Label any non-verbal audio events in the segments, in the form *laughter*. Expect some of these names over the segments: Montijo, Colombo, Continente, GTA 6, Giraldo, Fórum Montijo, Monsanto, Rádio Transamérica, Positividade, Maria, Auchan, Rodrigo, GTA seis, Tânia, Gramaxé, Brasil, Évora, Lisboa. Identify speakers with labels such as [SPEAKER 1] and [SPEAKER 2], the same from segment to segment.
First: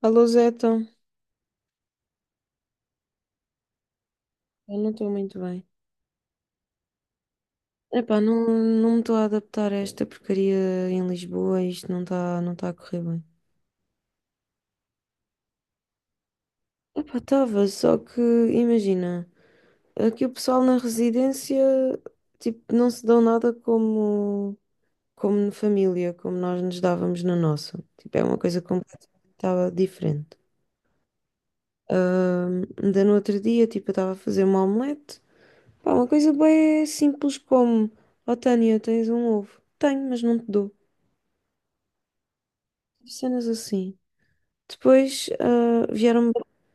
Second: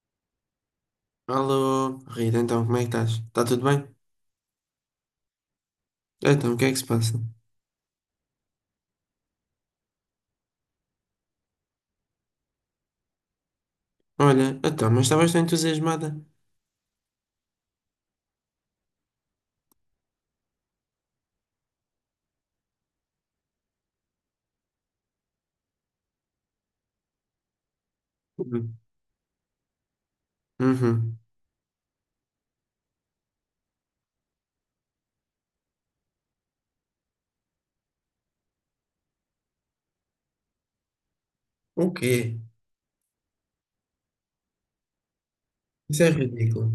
[SPEAKER 1] A Louseta,
[SPEAKER 2] Alô, Rita, então como é que estás? Está tudo bem?
[SPEAKER 1] eu não estou muito bem.
[SPEAKER 2] Então, o que é que se passa?
[SPEAKER 1] Epá, não, não me estou a adaptar a esta porcaria em Lisboa, isto não tá a correr bem.
[SPEAKER 2] Olha, então, mas estavas tão entusiasmada.
[SPEAKER 1] Epá, estava, só que imagina, aqui o pessoal na residência, tipo, não se dão nada como na família, como nós nos dávamos na nossa. Tipo, é uma coisa
[SPEAKER 2] Uhum.
[SPEAKER 1] completamente tava diferente.
[SPEAKER 2] Uhum.
[SPEAKER 1] Ainda no outro dia, tipo, eu estava a fazer uma omelete, pá, uma coisa bem simples como, ó Tânia, tens um ovo? Tenho, mas não te dou.
[SPEAKER 2] O quê?
[SPEAKER 1] Cenas assim. Depois
[SPEAKER 2] Isso é
[SPEAKER 1] vieram-me.
[SPEAKER 2] ridículo.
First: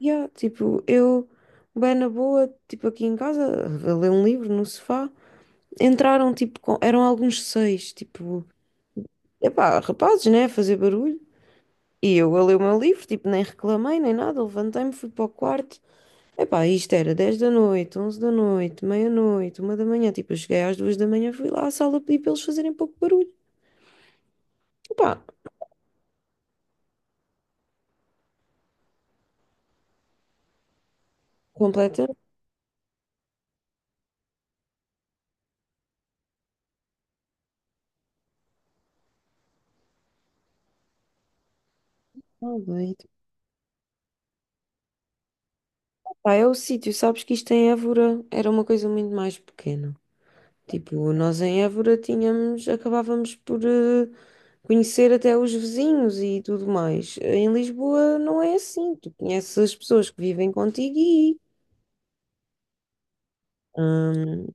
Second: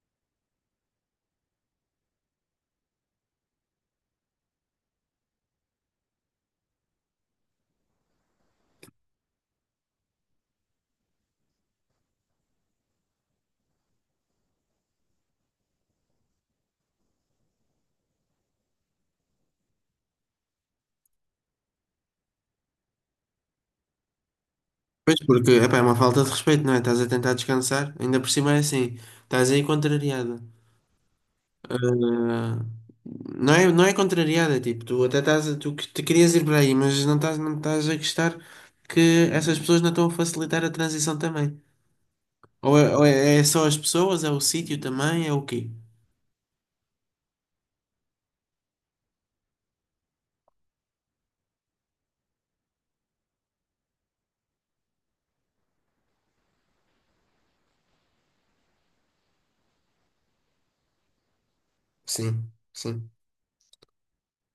[SPEAKER 1] Yeah, tipo, eu, bem na boa, tipo aqui em casa, a ler um livro no sofá. Entraram, tipo, eram alguns seis, tipo, epá, rapazes, né, a fazer barulho. E eu a ler o meu livro, tipo, nem reclamei, nem nada, levantei-me, fui para o quarto. Epá, isto era 10 da noite, 11 da noite, meia-noite, 1 da manhã. Tipo, eu cheguei às 2 da manhã, fui lá à sala pedir para eles fazerem pouco barulho.
[SPEAKER 2] Pois
[SPEAKER 1] Epá,
[SPEAKER 2] porque, epá, é uma falta de respeito, não é? Estás a tentar descansar, ainda por cima é assim, estás aí contrariada.
[SPEAKER 1] completamente.
[SPEAKER 2] Ah, não é, não é contrariada, tipo, tu até estás, tu que te querias ir para aí, mas não estás a gostar que essas pessoas não estão a facilitar a transição também. Ou é só as pessoas, é o sítio também, é o quê?
[SPEAKER 1] Pá, é o sítio, sabes que isto em Évora era uma coisa muito mais pequena. Tipo, nós em Évora tínhamos, acabávamos por conhecer até os vizinhos e tudo mais. Em Lisboa não é assim, tu conheces as pessoas que vivem contigo e,
[SPEAKER 2] Sim, sim.
[SPEAKER 1] hum,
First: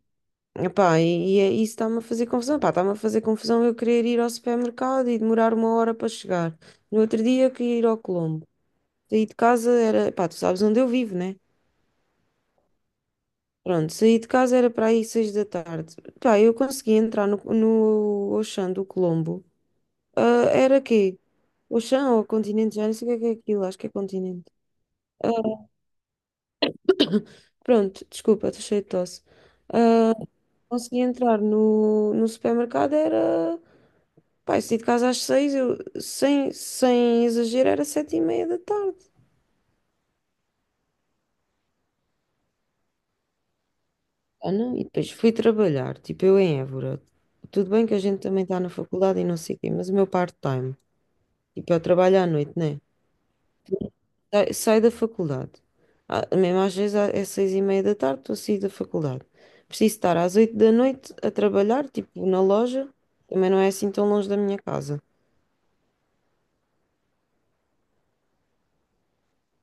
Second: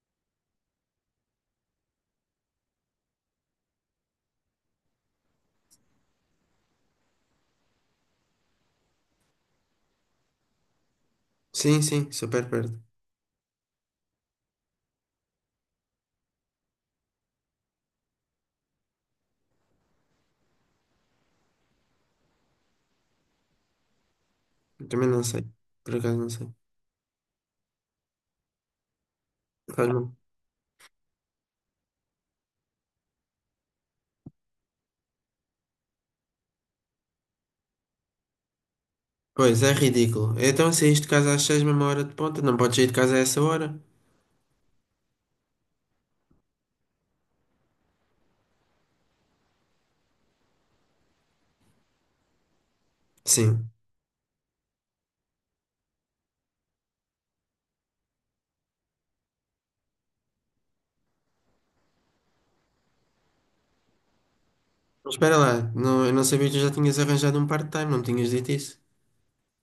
[SPEAKER 1] epá, isso está-me a fazer confusão. Pá, está-me a fazer confusão eu querer ir ao supermercado e demorar uma hora para chegar. No outro dia eu queria ir ao Colombo. Saí de casa era, pá, tu sabes onde eu vivo, né?
[SPEAKER 2] Sim, sim, super perto.
[SPEAKER 1] Pronto, saí de casa era para aí 6 da tarde. Pá, eu consegui entrar no Auchan do Colombo. Era quê? Auchan ou Continente? Já não sei o que é aquilo, acho que é Continente.
[SPEAKER 2] Eu também não
[SPEAKER 1] Ah,
[SPEAKER 2] sei. Por acaso não sei.
[SPEAKER 1] pronto, desculpa, estou cheio de tosse.
[SPEAKER 2] Faz mal.
[SPEAKER 1] Ah, consegui entrar no supermercado, era... Pá, eu saí de casa às seis, eu, sem exagero, era sete e meia da tarde.
[SPEAKER 2] Pois, é ridículo. Então saíste de casa às seis, mesma hora de ponta, não podes sair de casa a essa hora?
[SPEAKER 1] Não? E depois fui trabalhar, tipo eu em Évora. Tudo bem que a gente também está na faculdade e não sei o quê, mas o meu part-time, tipo eu trabalho à noite, né?
[SPEAKER 2] Sim.
[SPEAKER 1] Saio da faculdade. Mesmo às vezes é seis e meia da tarde, estou a sair da faculdade. Preciso estar às 8 da noite a trabalhar, tipo na loja, também não é assim tão longe da minha casa.
[SPEAKER 2] Mas espera lá, não, eu não sabia que tu já tinhas arranjado um part-time, não me tinhas dito isso?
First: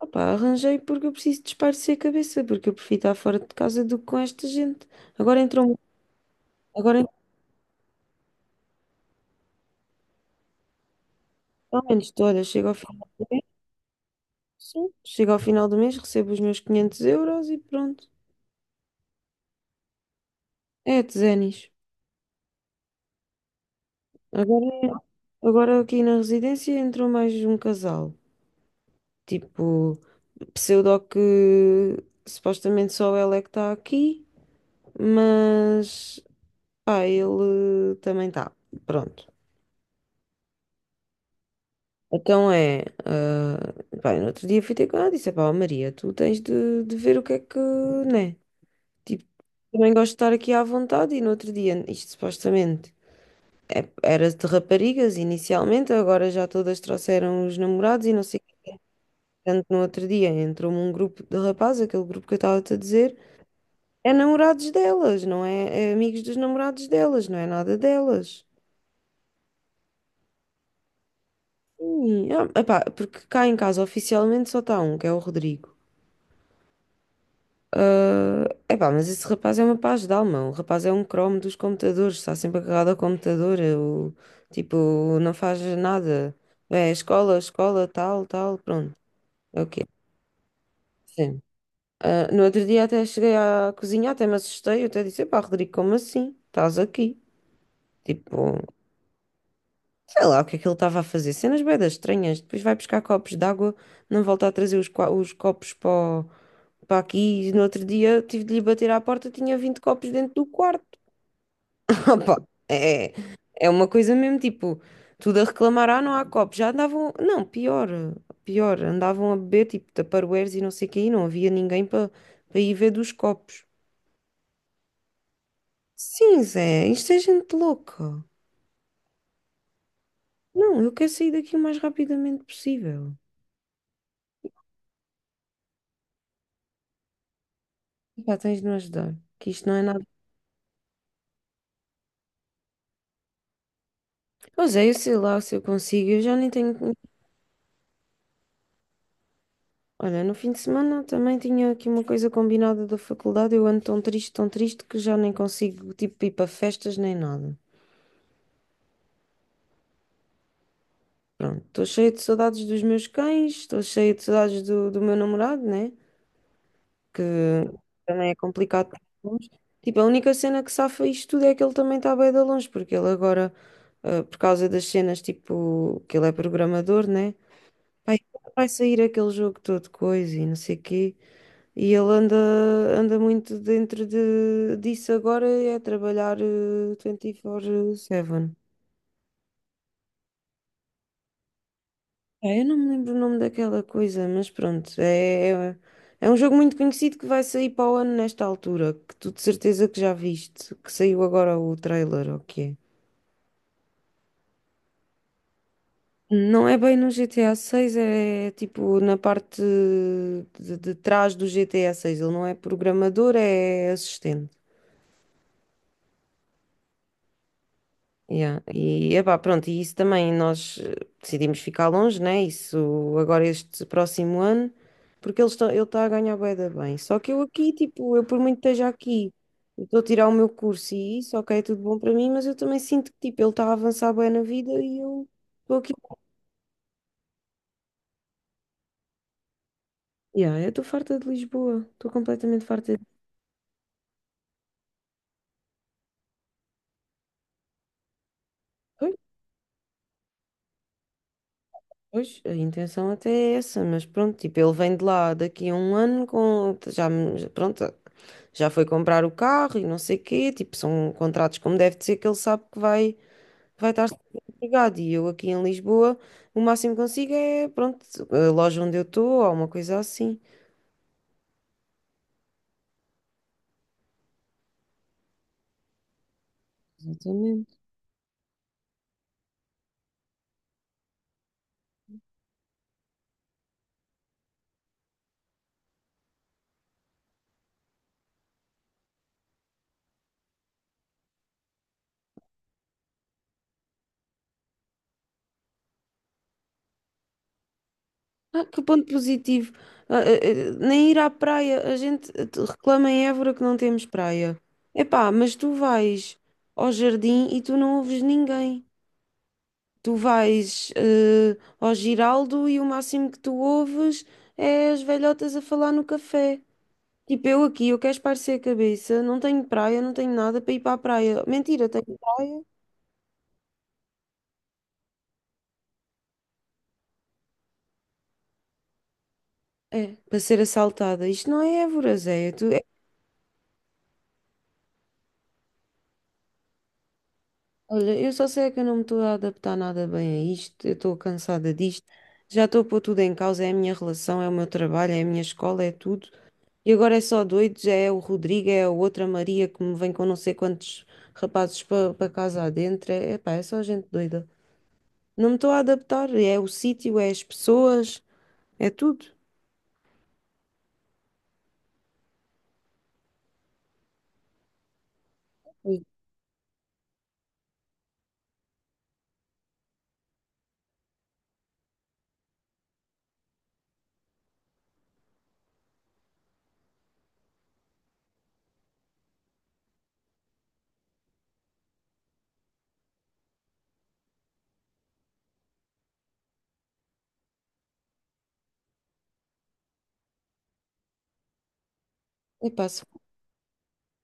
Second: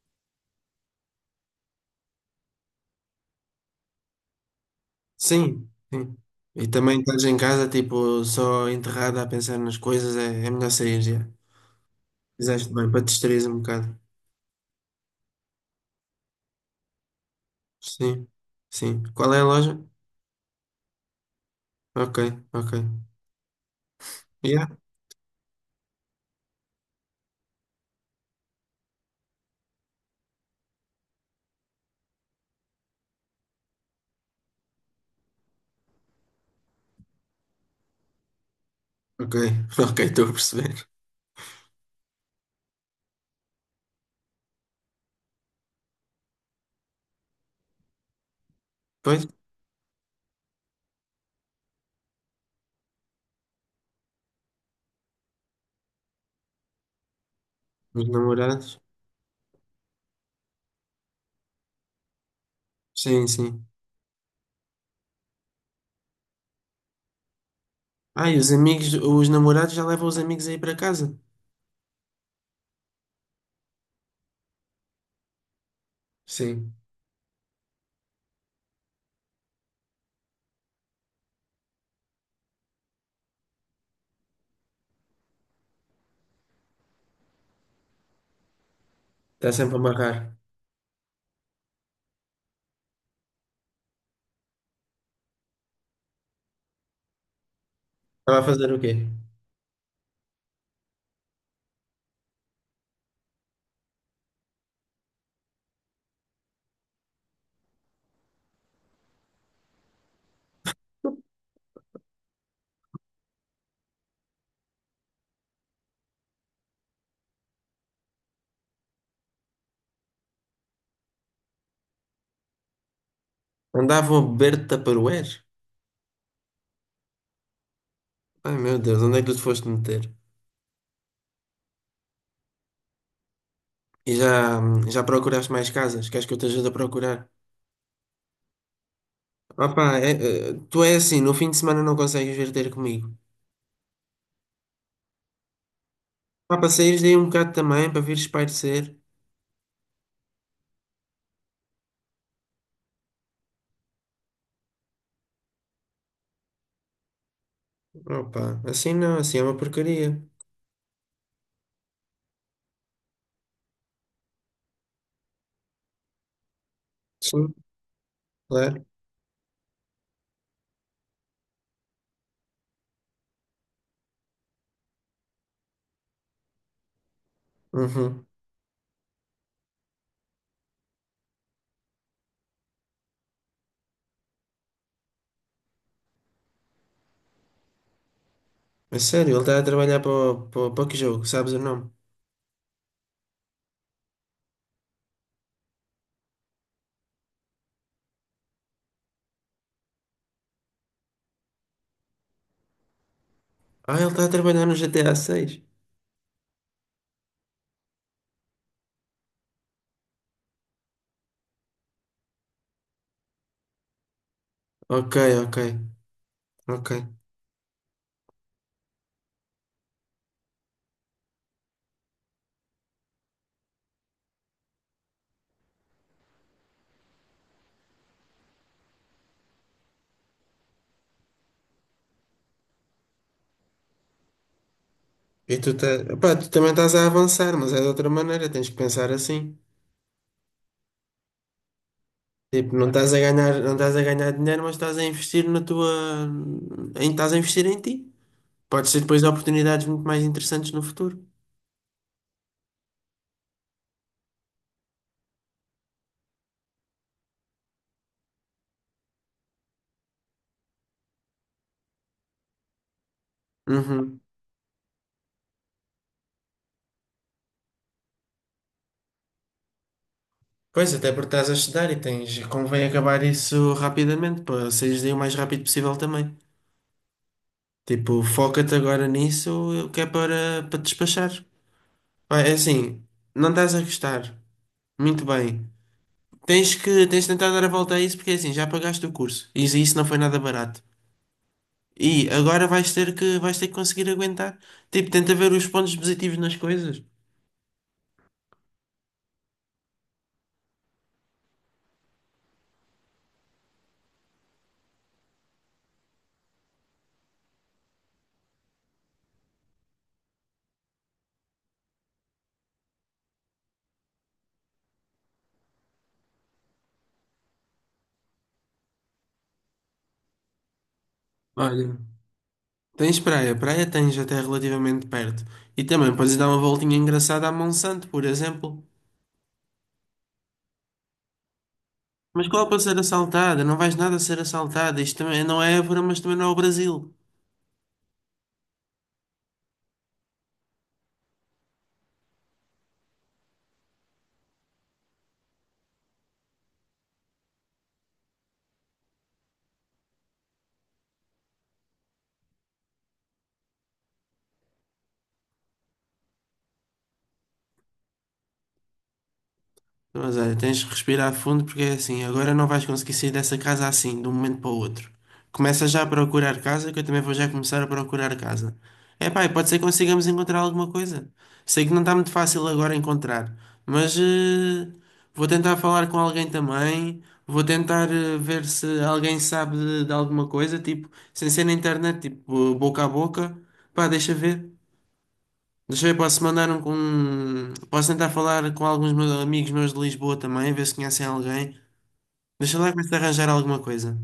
[SPEAKER 1] Opa, arranjei porque eu preciso desaparecer a cabeça, porque eu prefiro estar fora de casa do que com esta gente. Agora
[SPEAKER 2] Sim,
[SPEAKER 1] entrou,
[SPEAKER 2] sim. E também
[SPEAKER 1] agora
[SPEAKER 2] estás em casa, tipo, só enterrada a pensar nas coisas, é, é melhor sair já.
[SPEAKER 1] ao menos estou, olha, chego
[SPEAKER 2] Fizeste
[SPEAKER 1] ao fim,
[SPEAKER 2] bem, para te distrair um bocado.
[SPEAKER 1] sim, chego ao final do mês, recebo os meus 500 euros e pronto.
[SPEAKER 2] Sim, sim. Qual é a loja?
[SPEAKER 1] É, de Zenis.
[SPEAKER 2] Ok, ok. Yeah?
[SPEAKER 1] Agora, agora aqui na residência entrou mais um casal. Tipo. Pseudo que supostamente só ela é que está aqui, mas pá, ele também está. Pronto.
[SPEAKER 2] Ok, *laughs* ok, estou a perceber.
[SPEAKER 1] Então é, pá, no outro dia fui ter com ela e disse, pá, Maria, tu tens de ver o que é que, né? Tipo,
[SPEAKER 2] Pois.
[SPEAKER 1] também gosto de estar aqui à vontade e no outro dia, isto supostamente era de raparigas inicialmente, agora já todas trouxeram os namorados
[SPEAKER 2] Os
[SPEAKER 1] e não sei o que.
[SPEAKER 2] namorados?
[SPEAKER 1] Tanto no outro dia entrou-me um grupo de rapazes, aquele grupo que eu estava-te a dizer,
[SPEAKER 2] Sim, sim.
[SPEAKER 1] é namorados delas, não é? É amigos dos namorados delas, não é nada
[SPEAKER 2] Ah, e
[SPEAKER 1] delas.
[SPEAKER 2] os amigos, os namorados já levam os amigos aí para casa?
[SPEAKER 1] Sim, epá, porque cá em casa oficialmente só está um, que é o Rodrigo.
[SPEAKER 2] Sim.
[SPEAKER 1] Epá, mas esse rapaz é uma paz de alma. O rapaz é um cromo dos computadores, está sempre agarrado ao computador. Eu, tipo, não faz nada. É escola, escola, tal, tal, pronto.
[SPEAKER 2] Está
[SPEAKER 1] É o
[SPEAKER 2] sempre a
[SPEAKER 1] quê?
[SPEAKER 2] amarrar.
[SPEAKER 1] Sim. No outro dia até cheguei à cozinha, até me assustei. Eu até disse: pá, Rodrigo, como assim? Estás aqui?
[SPEAKER 2] Estava a
[SPEAKER 1] Tipo.
[SPEAKER 2] fazer o quê?
[SPEAKER 1] Sei lá o que é que ele estava a fazer. Cenas buedas estranhas. Depois vai buscar copos de água, não volta a trazer os copos para aqui. E no outro dia tive de lhe bater à porta, tinha 20 copos dentro do quarto. *laughs* Opa, é, é uma coisa mesmo, tipo, tudo a reclamar, não há copos. Já andavam, não, pior, pior, andavam a beber, tipo, Tupperwares e não sei o quê, e não havia ninguém para ir ver dos copos.
[SPEAKER 2] Andavam a beber Tupperware?
[SPEAKER 1] Sim, Zé, isto é gente louca.
[SPEAKER 2] Ai meu Deus, onde é que tu te foste meter?
[SPEAKER 1] Não, eu quero sair daqui o mais rapidamente possível.
[SPEAKER 2] E já, já procuraste mais casas? Queres que eu te ajude a procurar?
[SPEAKER 1] Pá, tens de me ajudar, que isto não é
[SPEAKER 2] Opa,
[SPEAKER 1] nada.
[SPEAKER 2] é, tu é assim, no fim de semana não consegues vir ter comigo.
[SPEAKER 1] Pois é, eu sei lá se eu consigo, eu já nem
[SPEAKER 2] Pá, para
[SPEAKER 1] tenho.
[SPEAKER 2] saíres daí um bocado também, para vires espairecer.
[SPEAKER 1] Olha, no fim de semana também tinha aqui uma coisa combinada da faculdade, eu ando tão triste que já nem consigo, tipo, ir para festas nem nada.
[SPEAKER 2] Opa, assim não, assim é uma porcaria.
[SPEAKER 1] Pronto, estou cheia de saudades dos meus cães, estou cheia de saudades do meu namorado, né? Que
[SPEAKER 2] Sim,
[SPEAKER 1] também é
[SPEAKER 2] claro.
[SPEAKER 1] complicado estar longe. Tipo, a única cena que safa isto tudo é que ele também está bem de longe, porque ele agora, por causa das cenas, tipo, que ele é programador, né? Vai,
[SPEAKER 2] Uhum.
[SPEAKER 1] vai sair aquele jogo todo coisa e não sei o quê. E ele anda muito dentro disso agora, é trabalhar 24/7.
[SPEAKER 2] É sério, ele está a trabalhar para, para, para que jogo? Sabes o nome?
[SPEAKER 1] É, eu não me lembro o nome daquela coisa, mas pronto, é um jogo muito conhecido que vai sair para o ano nesta altura, que tu de certeza que já viste, que saiu agora o trailer, ou o que é.
[SPEAKER 2] Ah, ele está a trabalhar no GTA 6.
[SPEAKER 1] Não é bem no GTA 6, é tipo na parte de trás do GTA 6. Ele não é programador, é assistente.
[SPEAKER 2] Ok, ok, ok.
[SPEAKER 1] Yeah. E epá, pronto, e isso também nós decidimos ficar longe, né? Isso agora este próximo ano, porque ele está a ganhar bué da bem. Só que eu aqui, tipo, eu por muito que esteja aqui, eu estou a tirar o meu curso e isso, ok, é tudo bom para mim, mas eu também sinto que tipo, ele está a avançar bem na vida e eu
[SPEAKER 2] E tu,
[SPEAKER 1] estou
[SPEAKER 2] tá...
[SPEAKER 1] aqui.
[SPEAKER 2] Epá, tu também estás a avançar, mas é de outra maneira, tens que pensar assim.
[SPEAKER 1] Yeah, eu estou farta de Lisboa, estou completamente
[SPEAKER 2] Tipo, não
[SPEAKER 1] farta
[SPEAKER 2] estás a
[SPEAKER 1] de.
[SPEAKER 2] ganhar, não estás a ganhar dinheiro, mas estás a investir na tua. Em, estás a investir em ti. Pode ser
[SPEAKER 1] Pois,
[SPEAKER 2] depois oportunidades muito mais interessantes no futuro.
[SPEAKER 1] pois, a intenção até é essa, mas pronto, tipo, ele vem de lá daqui a um ano com já, pronto. Já foi comprar o carro e não sei quê, tipo, são contratos como deve de ser, que ele sabe que vai estar
[SPEAKER 2] Uhum.
[SPEAKER 1] sempre empregado. E eu aqui em Lisboa, o máximo que consigo é, pronto, a loja onde eu estou ou uma coisa assim.
[SPEAKER 2] Pois, até porque estás a estudar e tens. Convém acabar isso rapidamente, para saíres daí o mais rápido possível também.
[SPEAKER 1] Exatamente.
[SPEAKER 2] Tipo, foca-te agora nisso, que é para te despachar. Ah, é assim, não estás a gostar. Muito bem. Tens de tentar dar a volta a isso porque é assim, já pagaste o curso. E isso não foi nada barato. E agora vais ter que conseguir aguentar. Tipo, tenta ver os pontos positivos nas coisas.
[SPEAKER 1] Que ponto positivo. Nem ir à praia, a gente reclama em Évora que não temos praia. Epá, mas tu vais ao jardim e tu não ouves ninguém. Tu vais ao Giraldo e o máximo que tu ouves é as velhotas a falar no café. Tipo, eu aqui, eu quero espairecer a cabeça, não tenho praia, não tenho nada para ir para a praia. Mentira,
[SPEAKER 2] Olha,
[SPEAKER 1] tenho...
[SPEAKER 2] tens praia. Praia tens até relativamente perto. E também podes dar uma voltinha engraçada à Monsanto, por exemplo.
[SPEAKER 1] É, para ser assaltada. Isto não é Évora,
[SPEAKER 2] Mas
[SPEAKER 1] Zé. é
[SPEAKER 2] qual
[SPEAKER 1] Tu...
[SPEAKER 2] é para
[SPEAKER 1] é-
[SPEAKER 2] ser assaltada? Não vais nada ser assaltada. Isto também não é Évora, mas também não é o Brasil.
[SPEAKER 1] Olha, eu só sei é que eu não me estou a adaptar nada bem a isto, eu estou cansada disto, já estou a pôr tudo em causa, é a minha relação, é o meu trabalho, é a minha escola, é tudo. E agora é só doidos, é o Rodrigo, é a outra Maria que me vem com não sei quantos rapazes para casa adentro. É, epá, é só gente doida. Não me estou a adaptar, é o sítio, é as pessoas, é tudo.
[SPEAKER 2] Mas olha, tens de respirar fundo porque é assim, agora não vais conseguir sair dessa casa assim, de um momento para o outro. Começa
[SPEAKER 1] Ui,
[SPEAKER 2] já a procurar casa, que eu também vou já começar a procurar casa. É pá, e pode ser que consigamos encontrar alguma coisa. Sei que não está muito fácil agora encontrar, mas vou tentar falar com alguém também. Vou tentar ver se alguém sabe de alguma coisa, tipo, sem ser na internet, tipo, boca a boca. Pá, deixa ver. Deixa eu ver, posso mandar posso tentar falar com alguns meus amigos meus de Lisboa também, ver se conhecem alguém. Deixa
[SPEAKER 1] epá,
[SPEAKER 2] lá começar a arranjar alguma coisa.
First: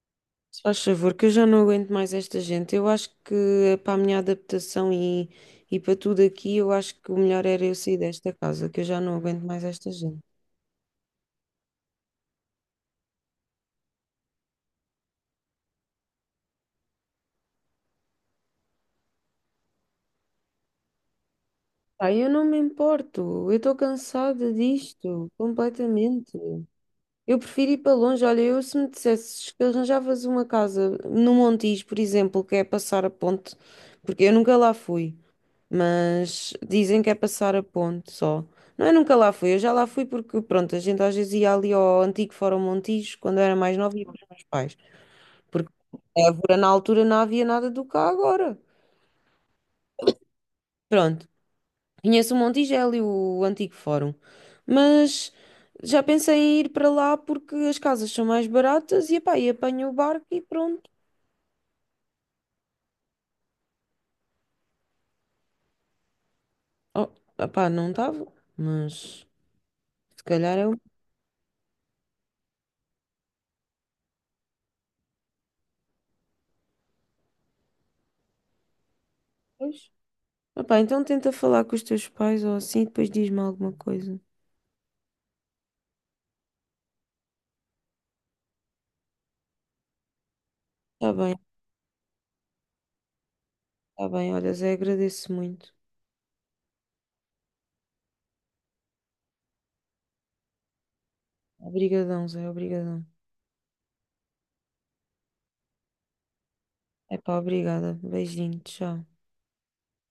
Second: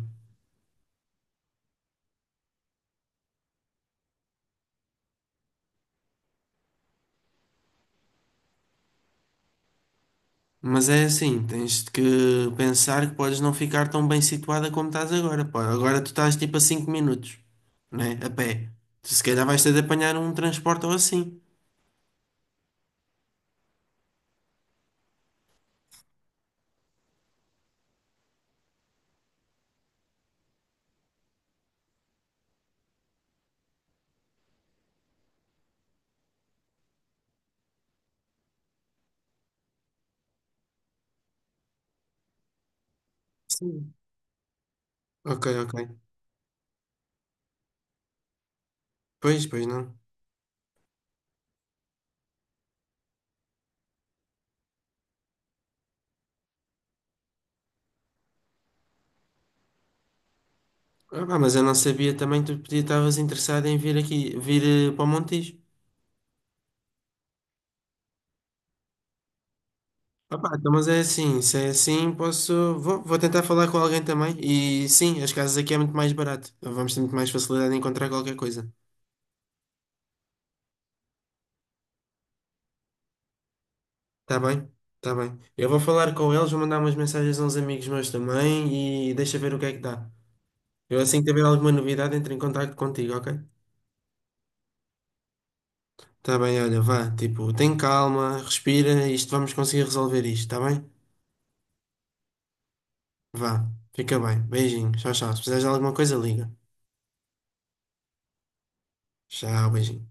[SPEAKER 1] se faz favor, que eu já não aguento mais esta gente. Eu acho que é para a minha adaptação e para tudo aqui, eu acho que o melhor era eu sair desta casa, que eu já não aguento mais esta gente.
[SPEAKER 2] Mas é assim, tens de que pensar que podes não ficar tão bem situada como estás agora, pá. Agora tu estás tipo a 5 minutos, né? A pé. Tu se calhar vais ter de apanhar um transporte ou assim.
[SPEAKER 1] Pá, eu não me importo, eu estou cansada disto, completamente. Eu prefiro ir para longe. Olha, eu se me dissesses que arranjavas uma casa no Montijo, por exemplo, que é passar a ponte, porque eu nunca lá fui. Mas dizem que é passar a ponte só. Não, eu nunca lá fui, eu já lá fui porque, pronto, a gente às vezes ia ali ao antigo Fórum Montijo, quando eu era mais
[SPEAKER 2] Sim.
[SPEAKER 1] nova, ia com os meus pais.
[SPEAKER 2] Ok,
[SPEAKER 1] Porque
[SPEAKER 2] ok.
[SPEAKER 1] em Évora, na altura, não havia nada do que há agora.
[SPEAKER 2] Pois, pois não.
[SPEAKER 1] Pronto, conheço o Montijo, é ali o antigo Fórum. Mas já pensei em ir para lá porque as casas são mais baratas e, epá, e apanho o barco e pronto.
[SPEAKER 2] Ah, pá, mas eu não sabia também que tu podia estavas interessado em vir aqui, vir para o Montijo.
[SPEAKER 1] Oh, epá, não estava, mas se
[SPEAKER 2] Opa,
[SPEAKER 1] calhar é
[SPEAKER 2] então, mas é assim, se é assim, posso. Vou tentar falar com alguém também. E sim, as casas aqui é muito mais barato. Então, vamos ter muito mais facilidade em encontrar qualquer coisa.
[SPEAKER 1] um. Opá, então tenta falar com os teus pais ou assim, depois diz-me alguma coisa.
[SPEAKER 2] Tá bem? Tá bem. Eu vou falar com eles, vou mandar umas mensagens a uns amigos meus também e deixa ver o que é que dá. Eu
[SPEAKER 1] Tá
[SPEAKER 2] assim que
[SPEAKER 1] bem,
[SPEAKER 2] tiver alguma novidade, entro em contacto contigo, ok?
[SPEAKER 1] tá bem. Olha, Zé, agradeço muito.
[SPEAKER 2] Tá bem, olha, vá. Tipo, tem calma, respira, isto vamos conseguir resolver isto, tá bem?
[SPEAKER 1] Obrigadão, Zé, obrigadão.
[SPEAKER 2] Vá. Fica bem. Beijinho. Tchau, tchau. Se precisares de alguma coisa, liga.
[SPEAKER 1] É pá, obrigada. Beijinho, tchau.
[SPEAKER 2] Tchau, beijinho.